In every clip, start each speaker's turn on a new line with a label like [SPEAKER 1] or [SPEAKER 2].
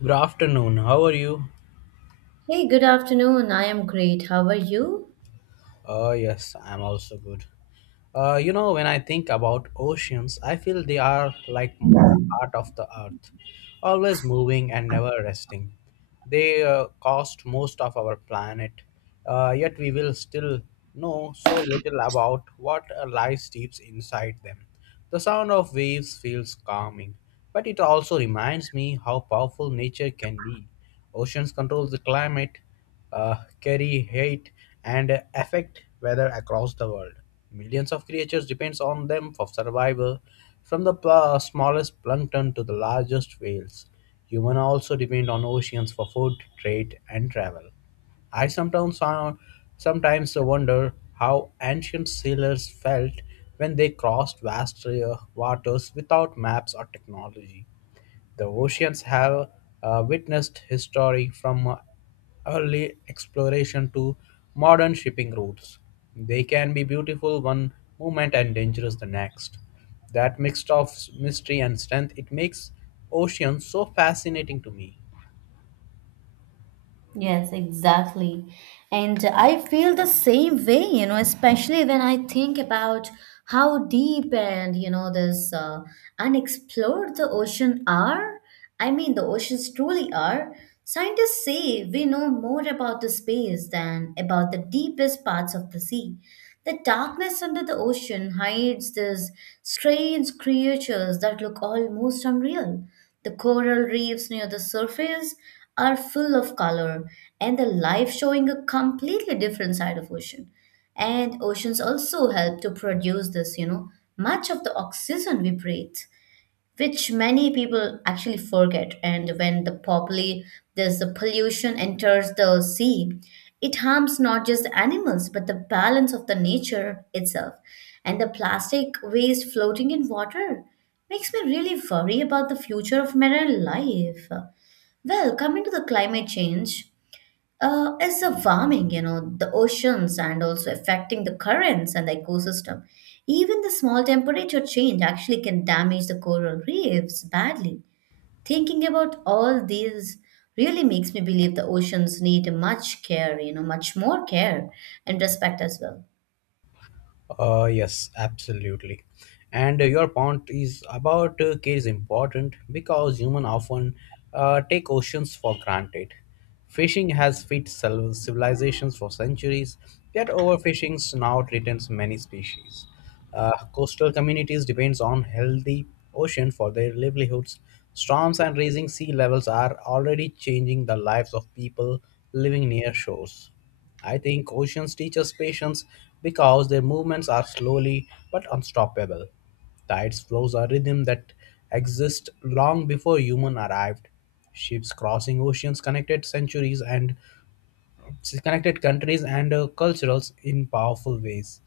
[SPEAKER 1] Good afternoon. How are you?
[SPEAKER 2] Hey, good afternoon. I am great. How are you?
[SPEAKER 1] Yes, I'm also good. When I think about oceans, I feel they are like the heart of the earth, always moving and never resting. They cost most of our planet, yet we will still know so little about what lies deep inside them. The sound of waves feels calming, but it also reminds me how powerful nature can be. Oceans control the climate, uh, carry hate and affect weather across the world. Millions of creatures depends on them for survival, from the smallest plankton to the largest whales. Humans also depend on oceans for food, trade, and travel. I sometimes found, Sometimes wonder how ancient sailors felt when they crossed vast waters without maps or technology. The oceans have witnessed history from early exploration to modern shipping routes. They can be beautiful one moment and dangerous the next. That mix of mystery and strength, it makes oceans so fascinating to me.
[SPEAKER 2] Yes, exactly. And I feel the same way, especially when I think about how deep and, this unexplored the ocean are. I mean, the oceans truly are. Scientists say we know more about the space than about the deepest parts of the sea. The darkness under the ocean hides these strange creatures that look almost unreal. The coral reefs near the surface are full of color and the life showing a completely different side of ocean. And oceans also help to produce this, much of the oxygen we breathe which many people actually forget. And when the poppy, there's the pollution enters the sea, it harms not just the animals but the balance of the nature itself. And the plastic waste floating in water makes me really worry about the future of marine life. Well, coming to the climate change, is the warming, the oceans and also affecting the currents and the ecosystem. Even the small temperature change actually can damage the coral reefs badly. Thinking about all these really makes me believe the oceans need much care, much more care and respect as well.
[SPEAKER 1] Yes, absolutely. And your point is about care is important because humans often take oceans for granted. Fishing has fed civilizations for centuries, yet overfishing now threatens many species. Coastal communities depends on healthy ocean for their livelihoods. Storms and rising sea levels are already changing the lives of people living near shores. I think oceans teach us patience because their movements are slowly but unstoppable. Tides flows a rhythm that exists long before human arrived. Ships crossing oceans connected centuries and connected countries and cultures in powerful ways.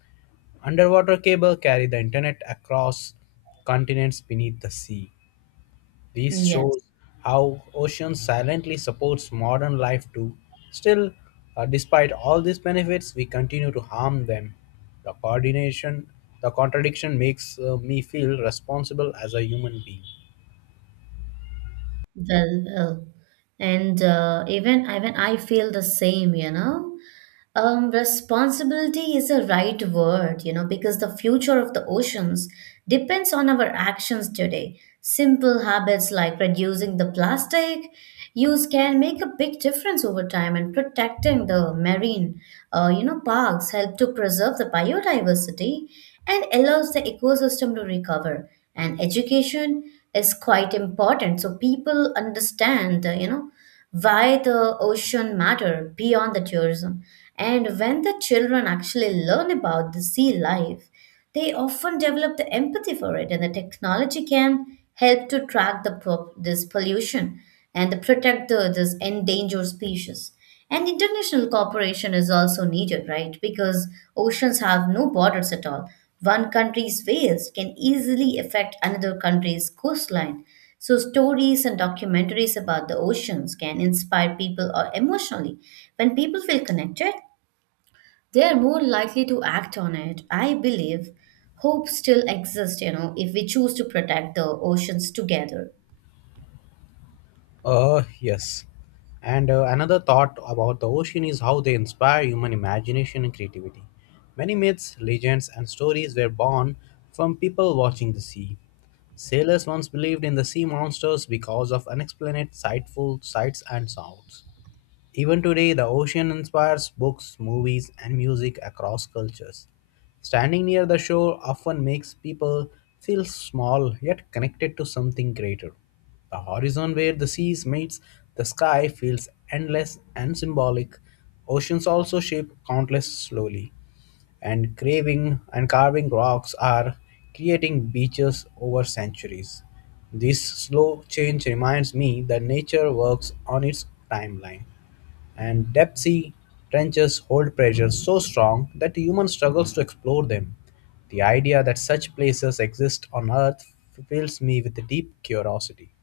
[SPEAKER 1] Underwater cable carry the internet across continents beneath the sea. This
[SPEAKER 2] Yes,
[SPEAKER 1] shows how ocean silently supports modern life too. Still, despite all these benefits, we continue to harm them. The coordination, the contradiction makes me feel responsible as a human being.
[SPEAKER 2] well, well. And even I feel the same, you know. Responsibility is a right word, because the future of the oceans depends on our actions today. Simple habits like reducing the plastic use can make a big difference over time, and protecting the marine, parks help to preserve the biodiversity and allows the ecosystem to recover. And education is quite important, so people understand, why the ocean matter beyond the tourism. And when the children actually learn about the sea life, they often develop the empathy for it, and the technology can help to track the this pollution and to protect this endangered species. And international cooperation is also needed, right? Because oceans have no borders at all. One country's waste can easily affect another country's coastline. So, stories and documentaries about the oceans can inspire people emotionally. When people feel connected, they are more likely to act on it. I believe hope still exists, if we choose to protect the oceans together.
[SPEAKER 1] Yes. And another thought about the ocean is how they inspire human imagination and creativity. Many myths, legends, and stories were born from people watching the sea. Sailors once believed in the sea monsters because of unexplained sightful sights and sounds. Even today, the ocean inspires books, movies, and music across cultures. Standing near the shore often makes people feel small yet connected to something greater. The horizon where the seas meets the sky feels endless and symbolic. Oceans also shape countless slowly, and craving and carving rocks are creating beaches over centuries. This slow change reminds me that nature works on its timeline, and deep-sea trenches hold pressures so strong that human struggles to explore them. The idea that such places exist on Earth fills me with a deep curiosity.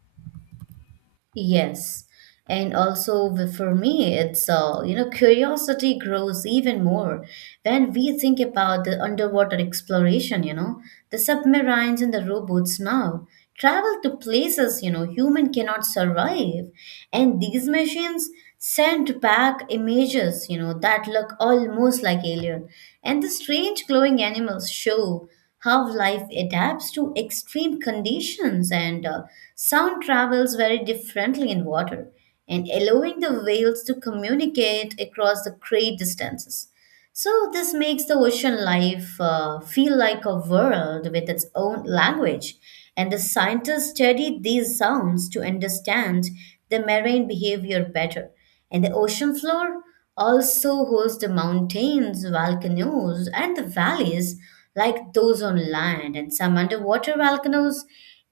[SPEAKER 2] Yes. And also for me, it's curiosity grows even more when we think about the underwater exploration, the submarines and the robots now travel to places, human cannot survive. And these machines send back images, that look almost like alien. And the strange glowing animals show how life adapts to extreme conditions, and sound travels very differently in water, and allowing the whales to communicate across the great distances. So, this makes the ocean life feel like a world with its own language, and the scientists studied these sounds to understand the marine behavior better. And the ocean floor also hosts the mountains, volcanoes, and the valleys like those on land, and some underwater volcanoes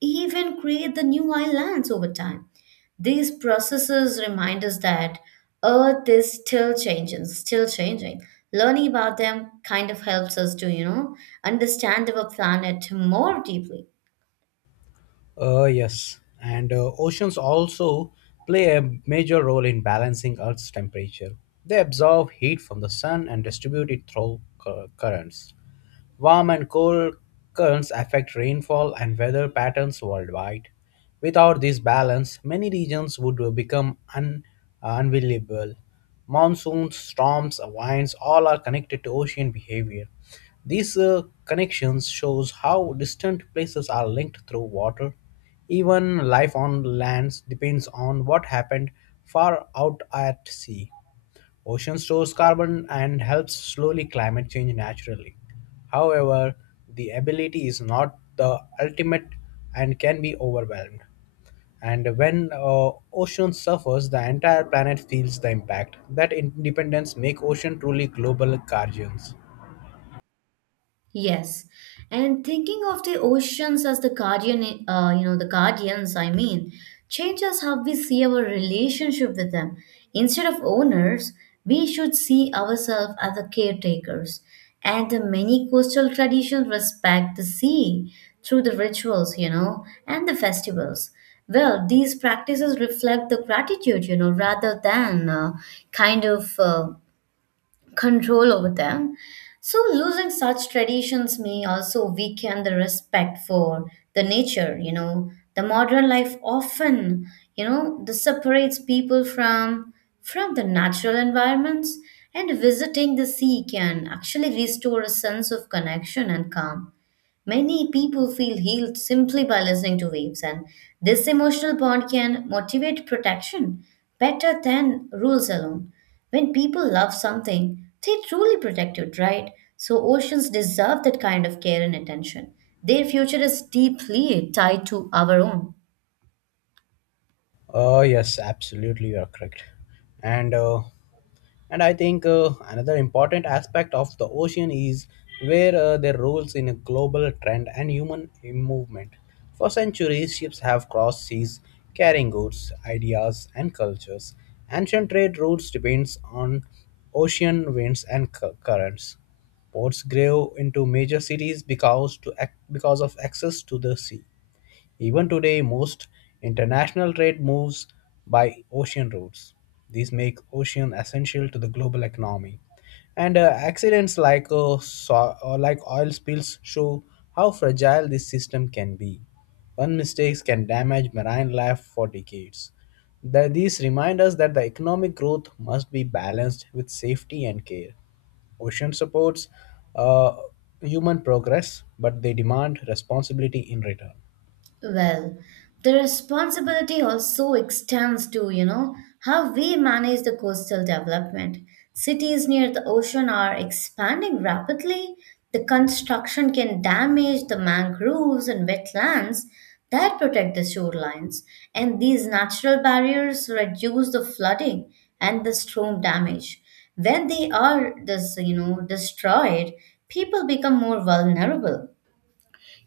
[SPEAKER 2] even create the new islands over time. These processes remind us that Earth is still changing, still changing. Learning about them kind of helps us to, understand our planet more deeply.
[SPEAKER 1] Yes, and oceans also play a major role in balancing Earth's temperature. They absorb heat from the sun and distribute it through currents. Warm and cold currents affect rainfall and weather patterns worldwide. Without this balance, many regions would become unavailable. Monsoons, storms, winds all are connected to ocean behavior. These connections shows how distant places are linked through water. Even life on lands depends on what happened far out at sea. Ocean stores carbon and helps slowly climate change naturally. However, the ability is not the ultimate and can be overwhelmed. And when ocean suffers, the entire planet feels the impact. That independence make ocean truly global guardians.
[SPEAKER 2] Yes, and thinking of the oceans as the guardian, the guardians, I mean, changes how we see our relationship with them. Instead of owners, we should see ourselves as the caretakers. And the many coastal traditions respect the sea through the rituals, and the festivals. Well, these practices reflect the gratitude, rather than kind of. Control over them. So, losing such traditions may also weaken the respect for the nature, you know. The modern life often, you know, this separates people from the natural environments and visiting the sea can actually restore a sense of connection and calm. Many people feel healed simply by listening to waves, and this emotional bond can motivate protection better than rules alone. When people love something, they truly protect it, right? So, oceans deserve that kind of care and attention. Their future is deeply tied to our own.
[SPEAKER 1] Yes, absolutely, you are correct. And uh, and I think another important aspect of the ocean is where their roles in a global trend and human movement. For centuries, ships have crossed seas carrying goods, ideas, and cultures. Ancient trade routes depends on ocean winds and currents. Ports grew into major cities because of access to the sea. Even today, most international trade moves by ocean routes. These make ocean essential to the global economy. And accidents like so- or like oil spills show how fragile this system can be. One mistake can damage marine life for decades. That these remind us that the economic growth must be balanced with safety and care. Ocean supports uh, human progress, but they demand responsibility in return.
[SPEAKER 2] Well, the responsibility also extends to, how we manage the coastal development. Cities near the ocean are expanding rapidly. The construction can damage the mangroves and wetlands that protect the shorelines, and these natural barriers reduce the flooding and the storm damage. When they are, this, destroyed, people become more vulnerable,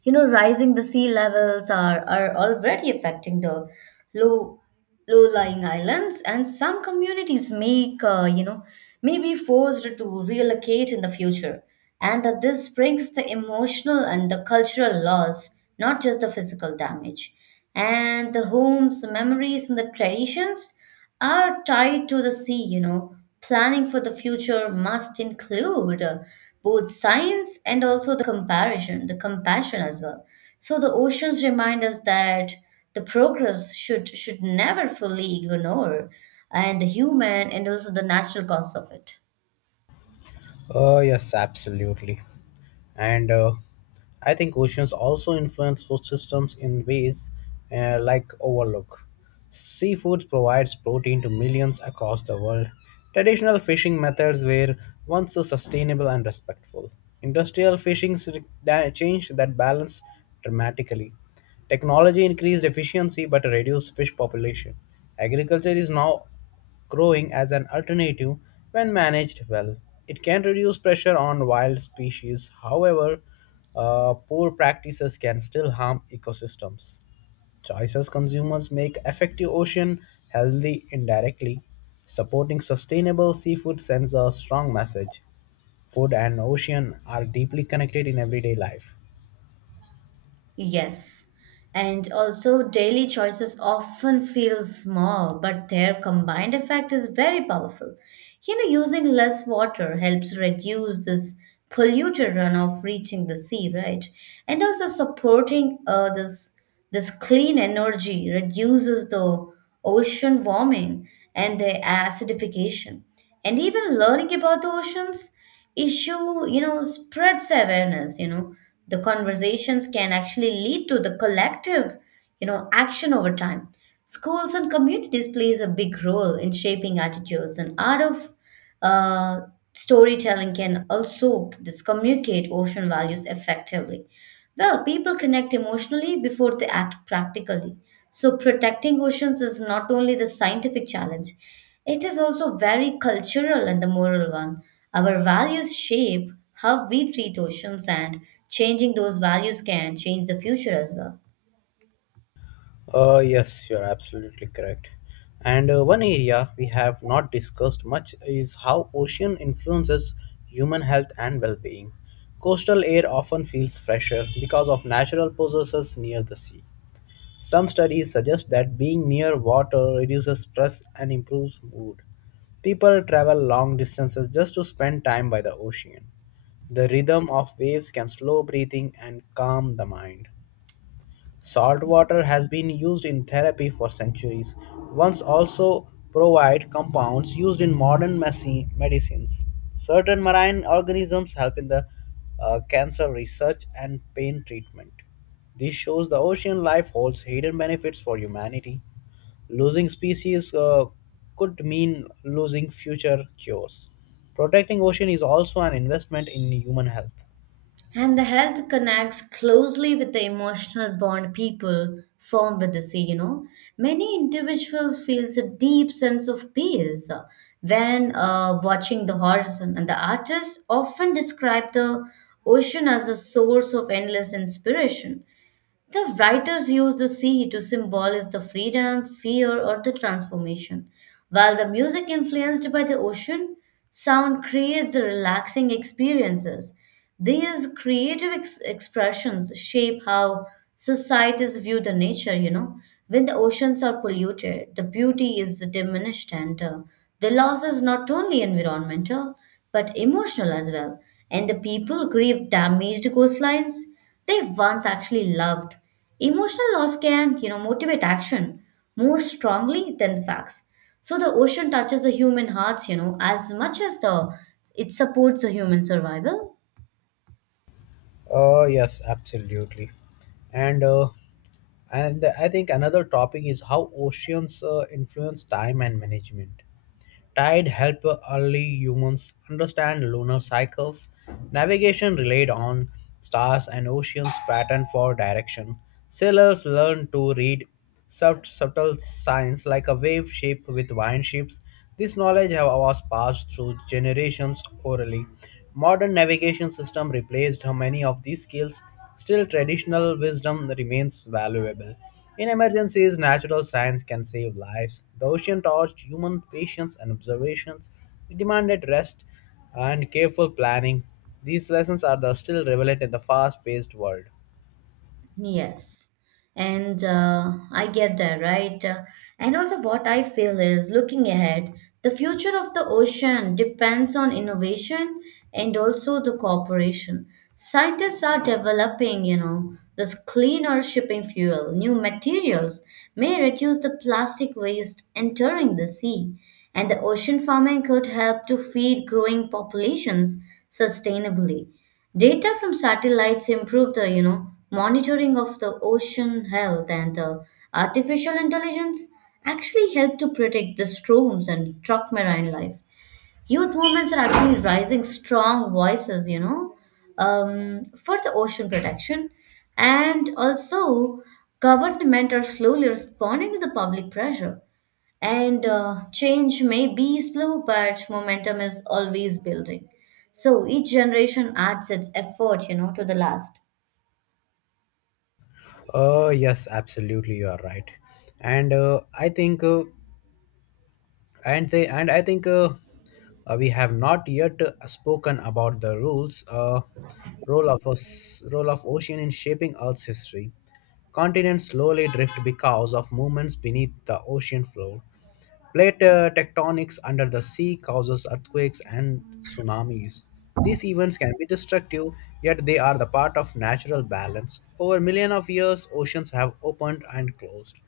[SPEAKER 2] you know. Rising the sea levels are already affecting the low low lying islands, and some communities make, may be forced to relocate in the future, and that this brings the emotional and the cultural loss, not just the physical damage, and the homes, the memories, and the traditions are tied to the sea, you know. Planning for the future must include both science and also the compassion as well. So the oceans remind us that the progress should never fully ignore and the human and also the natural cost of it.
[SPEAKER 1] Oh, yes, absolutely. And I think oceans also influence food systems in ways like overlook. Seafood provides protein to millions across the world. Traditional fishing methods were once so sustainable and respectful. Industrial fishing changed that balance dramatically. Technology increased efficiency but reduced fish population. Agriculture is now growing as an alternative. When managed well, it can reduce pressure on wild species. However, poor practices can still harm ecosystems. Choices consumers make affect the ocean healthy indirectly. Supporting sustainable seafood sends a strong message. Food and ocean are deeply connected in everyday life.
[SPEAKER 2] Yes. And also daily choices often feel small, but their combined effect is very powerful. You know, using less water helps reduce this polluter runoff reaching the sea, right? And also supporting this clean energy reduces the ocean warming and the acidification. And even learning about the oceans issue, you know, spreads awareness, you know, the conversations can actually lead to the collective, action over time. Schools and communities plays a big role in shaping attitudes, and art of uh, storytelling can also this communicate ocean values effectively. Well, people connect emotionally before they act practically. So, protecting oceans is not only the scientific challenge, it is also very cultural and the moral one. Our values shape how we treat oceans, and changing those values can change the future as well.
[SPEAKER 1] Yes, you're absolutely correct. And one area we have not discussed much is how ocean influences human health and well being. Coastal air often feels fresher because of natural processes near the sea. Some studies suggest that being near water reduces stress and improves mood. People travel long distances just to spend time by the ocean. The rhythm of waves can slow breathing and calm the mind. Salt water has been used in therapy for centuries. Once also provide compounds used in modern medicines. Certain marine organisms help in the cancer research and pain treatment. This shows the ocean life holds hidden benefits for humanity. Losing species could mean losing future cures. Protecting ocean is also an investment in human health.
[SPEAKER 2] And the health connects closely with the emotional bond people form with the sea, you know. Many individuals feels a deep sense of peace when watching the horizon. And the artists often describe the ocean as a source of endless inspiration. The writers use the sea to symbolize the freedom, fear, or the transformation. While the music influenced by the ocean sound creates relaxing experiences. These creative expressions shape how societies view the nature, you know. When the oceans are polluted, the beauty is diminished, and the loss is not only environmental but emotional as well. And the people grieve damaged coastlines they once actually loved. Emotional loss can, motivate action more strongly than facts. So the ocean touches the human hearts, as much as the it supports the human survival.
[SPEAKER 1] Yes, absolutely. And uh, and I think another topic is how oceans influence time and management. Tide helped early humans understand lunar cycles. Navigation relied on stars and oceans' pattern for direction. Sailors learned to read subtle signs like a wave shape with wine ships. This knowledge was passed through generations orally. Modern navigation system replaced many of these skills. Still, traditional wisdom remains valuable. In emergencies, natural science can save lives. The ocean taught human patience and observations. It demanded rest and careful planning. These lessons are the still relevant in the fast paced world.
[SPEAKER 2] Yes. And I get that, right? And also, what I feel is looking ahead, the future of the ocean depends on innovation and also the cooperation. Scientists are developing, this cleaner shipping fuel, new materials may reduce the plastic waste entering the sea. And the ocean farming could help to feed growing populations sustainably. Data from satellites improve the, monitoring of the ocean health, and artificial intelligence actually help to predict the storms and truck marine life. Youth movements are actually rising strong voices, for the ocean protection. And also, government are slowly responding to the public pressure, and change may be slow but momentum is always building. So each generation adds its effort, to the last.
[SPEAKER 1] Oh, yes, absolutely, you are right. And I think. And they and I think we have not yet spoken about the rules role of us role of ocean in shaping earth's history. Continents slowly drift because of movements beneath the ocean floor. Plate tectonics under the sea causes earthquakes and tsunamis. These events can be destructive, yet they are the part of natural balance. Over millions of years, oceans have opened and closed.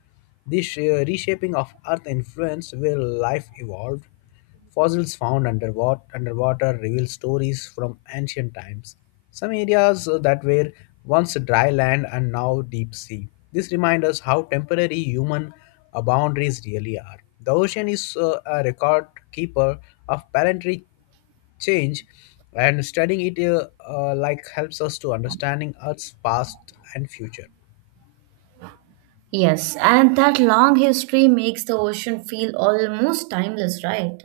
[SPEAKER 1] This reshaping of Earth influenced where life evolved. Underwater reveal stories from ancient times. Some areas that were once dry land and now deep sea. This reminds us how temporary human boundaries really are. The ocean is a record keeper of planetary change, and studying it like helps us to understanding Earth's past and future.
[SPEAKER 2] Yes, and that long history makes the ocean feel almost timeless, right?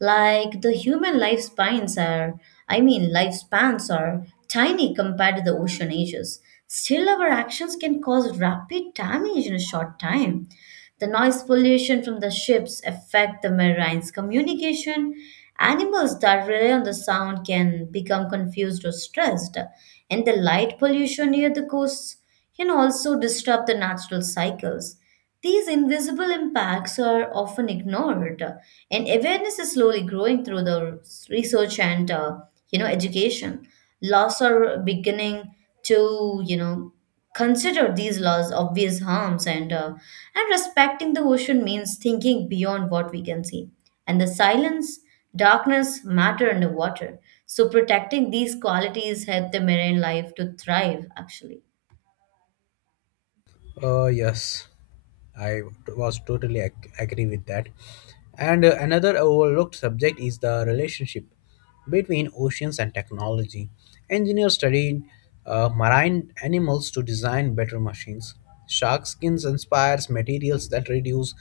[SPEAKER 2] Like the human lifespans are tiny compared to the ocean ages. Still our actions can cause rapid damage in a short time. The noise pollution from the ships affect the marine's communication. Animals that rely on the sound can become confused or stressed, and the light pollution near the coasts can also disrupt the natural cycles. These invisible impacts are often ignored, and awareness is slowly growing through the research and, education. Laws are beginning to, consider these laws obvious harms, and respecting the ocean means thinking beyond what we can see, and the silence darkness matter underwater, so protecting these qualities help the marine life to thrive actually.
[SPEAKER 1] Yes, I agree with that. And another overlooked subject is the relationship between oceans and technology. Engineers study marine animals to design better machines. Shark skins inspires materials that reduce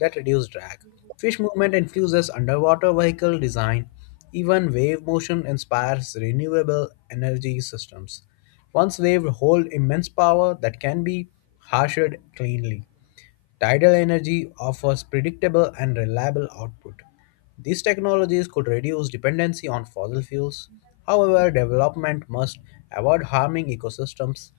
[SPEAKER 1] that reduce drag. Fish movement influences underwater vehicle design. Even wave motion inspires renewable energy systems. Once waves hold immense power that can be harshed cleanly. Tidal energy offers predictable and reliable output. These technologies could reduce dependency on fossil fuels. However, development must avoid harming ecosystems.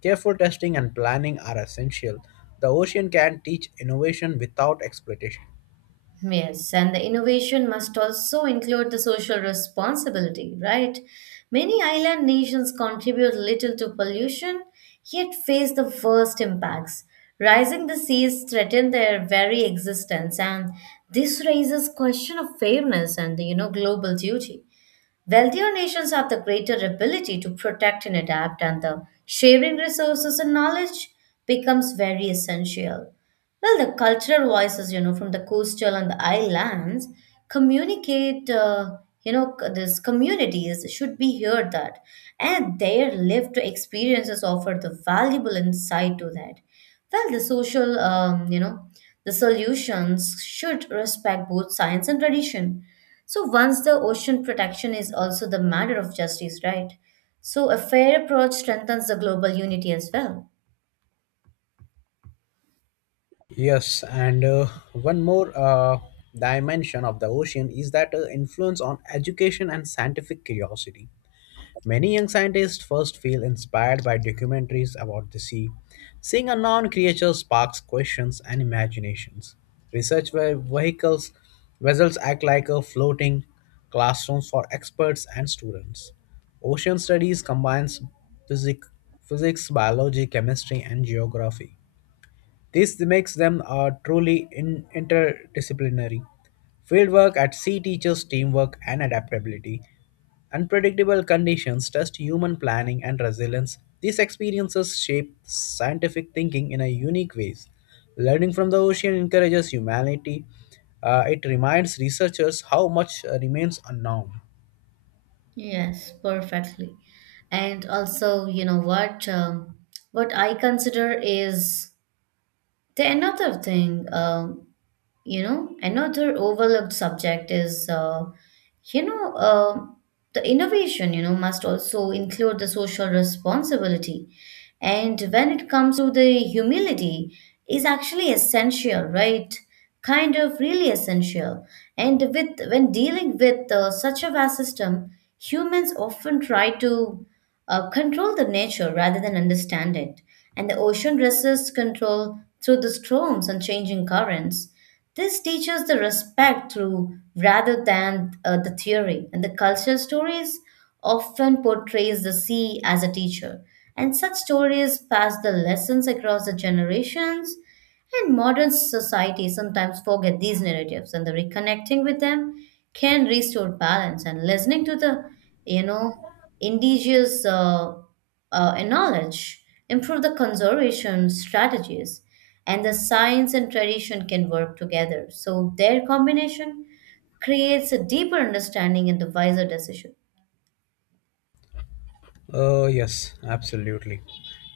[SPEAKER 1] Careful testing and planning are essential. The ocean can teach innovation without exploitation.
[SPEAKER 2] Yes, and the innovation must also include the social responsibility, right? Many island nations contribute little to pollution, yet face the worst impacts. Rising the seas threaten their very existence, and this raises question of fairness and the, global duty. Wealthier nations have the greater ability to protect and adapt, and the sharing resources and knowledge becomes very essential. Well, the cultural voices, from the coastal and the islands communicate, these communities should be heard that, and their lived experiences offer the valuable insight to that. Well, the social, the solutions should respect both science and tradition. So once the ocean protection is also the matter of justice, right? So a fair approach strengthens the global unity as well.
[SPEAKER 1] Yes, and one more dimension of the ocean is that influence on education and scientific curiosity. Many young scientists first feel inspired by documentaries about the sea. Seeing unknown creatures sparks questions and imaginations. Research ve- vehicles vessels act like a floating classrooms for experts and students. Ocean studies combines physic, physics, biology, chemistry, and geography. This makes them a truly interdisciplinary. Fieldwork at sea teaches teamwork and adaptability. Unpredictable conditions test human planning and resilience. These experiences shape scientific thinking in a unique ways. Learning from the ocean encourages humanity. It reminds researchers how much remains unknown.
[SPEAKER 2] Yes, perfectly. And also, you know what? What I consider is the another thing. Another overlooked subject is you know uh, the innovation, you know, must also include the social responsibility, and when it comes to the humility is actually essential, right? Kind of really essential. And with when dealing with such a vast system, humans often try to control the nature rather than understand it, and the ocean resists control through the storms and changing currents. This teaches the respect through rather than the theory. And the cultural stories often portrays the sea as a teacher. And such stories pass the lessons across the generations, and modern society sometimes forget these narratives, and the reconnecting with them can restore balance. And listening to the, you know, indigenous knowledge improve the conservation strategies, and the science and tradition can work together. So their combination creates a deeper understanding and the wiser decision.
[SPEAKER 1] Yes, absolutely.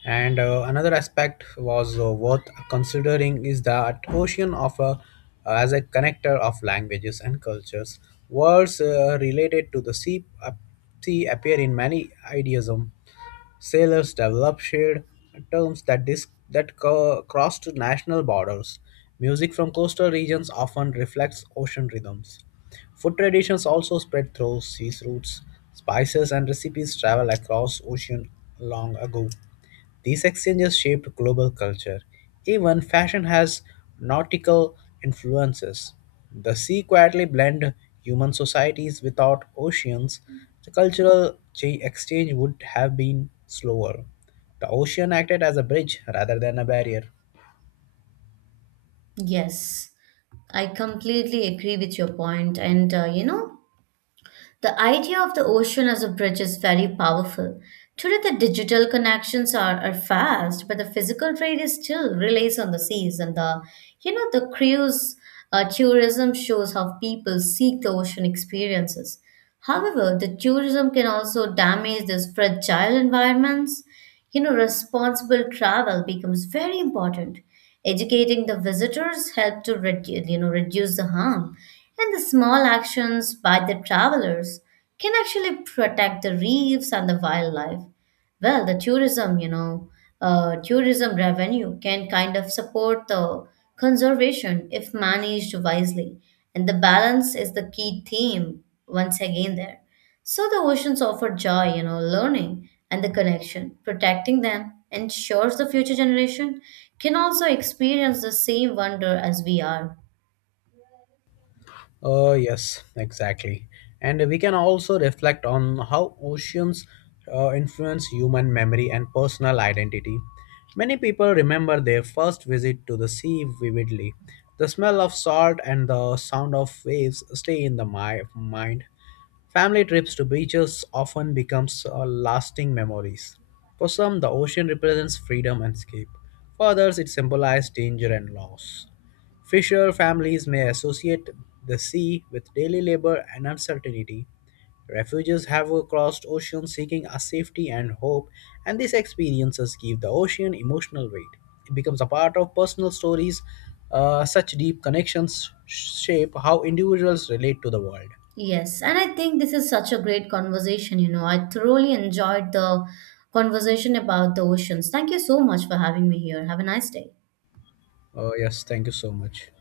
[SPEAKER 1] And another aspect was worth considering is that ocean offer as a connector of languages and cultures. Words related to the sea appear in many idealism. Sailors developed shared terms that crossed national borders. Music from coastal regions often reflects ocean rhythms. Food traditions also spread through sea routes. Spices and recipes travel across ocean long ago. These exchanges shaped global culture. Even fashion has nautical influences. The sea quietly blend human societies without oceans. The cultural exchange would have been slower. The ocean acted as a bridge rather than a barrier.
[SPEAKER 2] Yes. I completely agree with your point. And, the idea of the ocean as a bridge is very powerful. Today, the digital connections are fast, but the physical trade is still relies on the seas and the, the cruise tourism shows how people seek the ocean experiences. However, the tourism can also damage these fragile environments. You know, responsible travel becomes very important. Educating the visitors help to reduce the harm, and the small actions by the travelers can actually protect the reefs and the wildlife. Well, the tourism, tourism revenue can kind of support the conservation if managed wisely, and the balance is the key theme once again there. So the oceans offer joy, learning and the connection. Protecting them ensures the future generation can also experience the same wonder as we are.
[SPEAKER 1] Oh, yes, exactly. And we can also reflect on how oceans influence human memory and personal identity. Many people remember their first visit to the sea vividly. The smell of salt and the sound of waves stay in the mind. Family trips to beaches often becomes lasting memories. For some, the ocean represents freedom and escape. For others, it symbolizes danger and loss. Fisher families may associate the sea with daily labor and uncertainty. Refugees have crossed oceans seeking a safety and hope, and these experiences give the ocean emotional weight. It becomes a part of personal stories. Such deep connections shape how individuals relate to the world.
[SPEAKER 2] Yes, and I think this is such a great conversation, you know. I thoroughly enjoyed the conversation about the oceans. Thank you so much for having me here. Have a nice day.
[SPEAKER 1] Yes, thank you so much.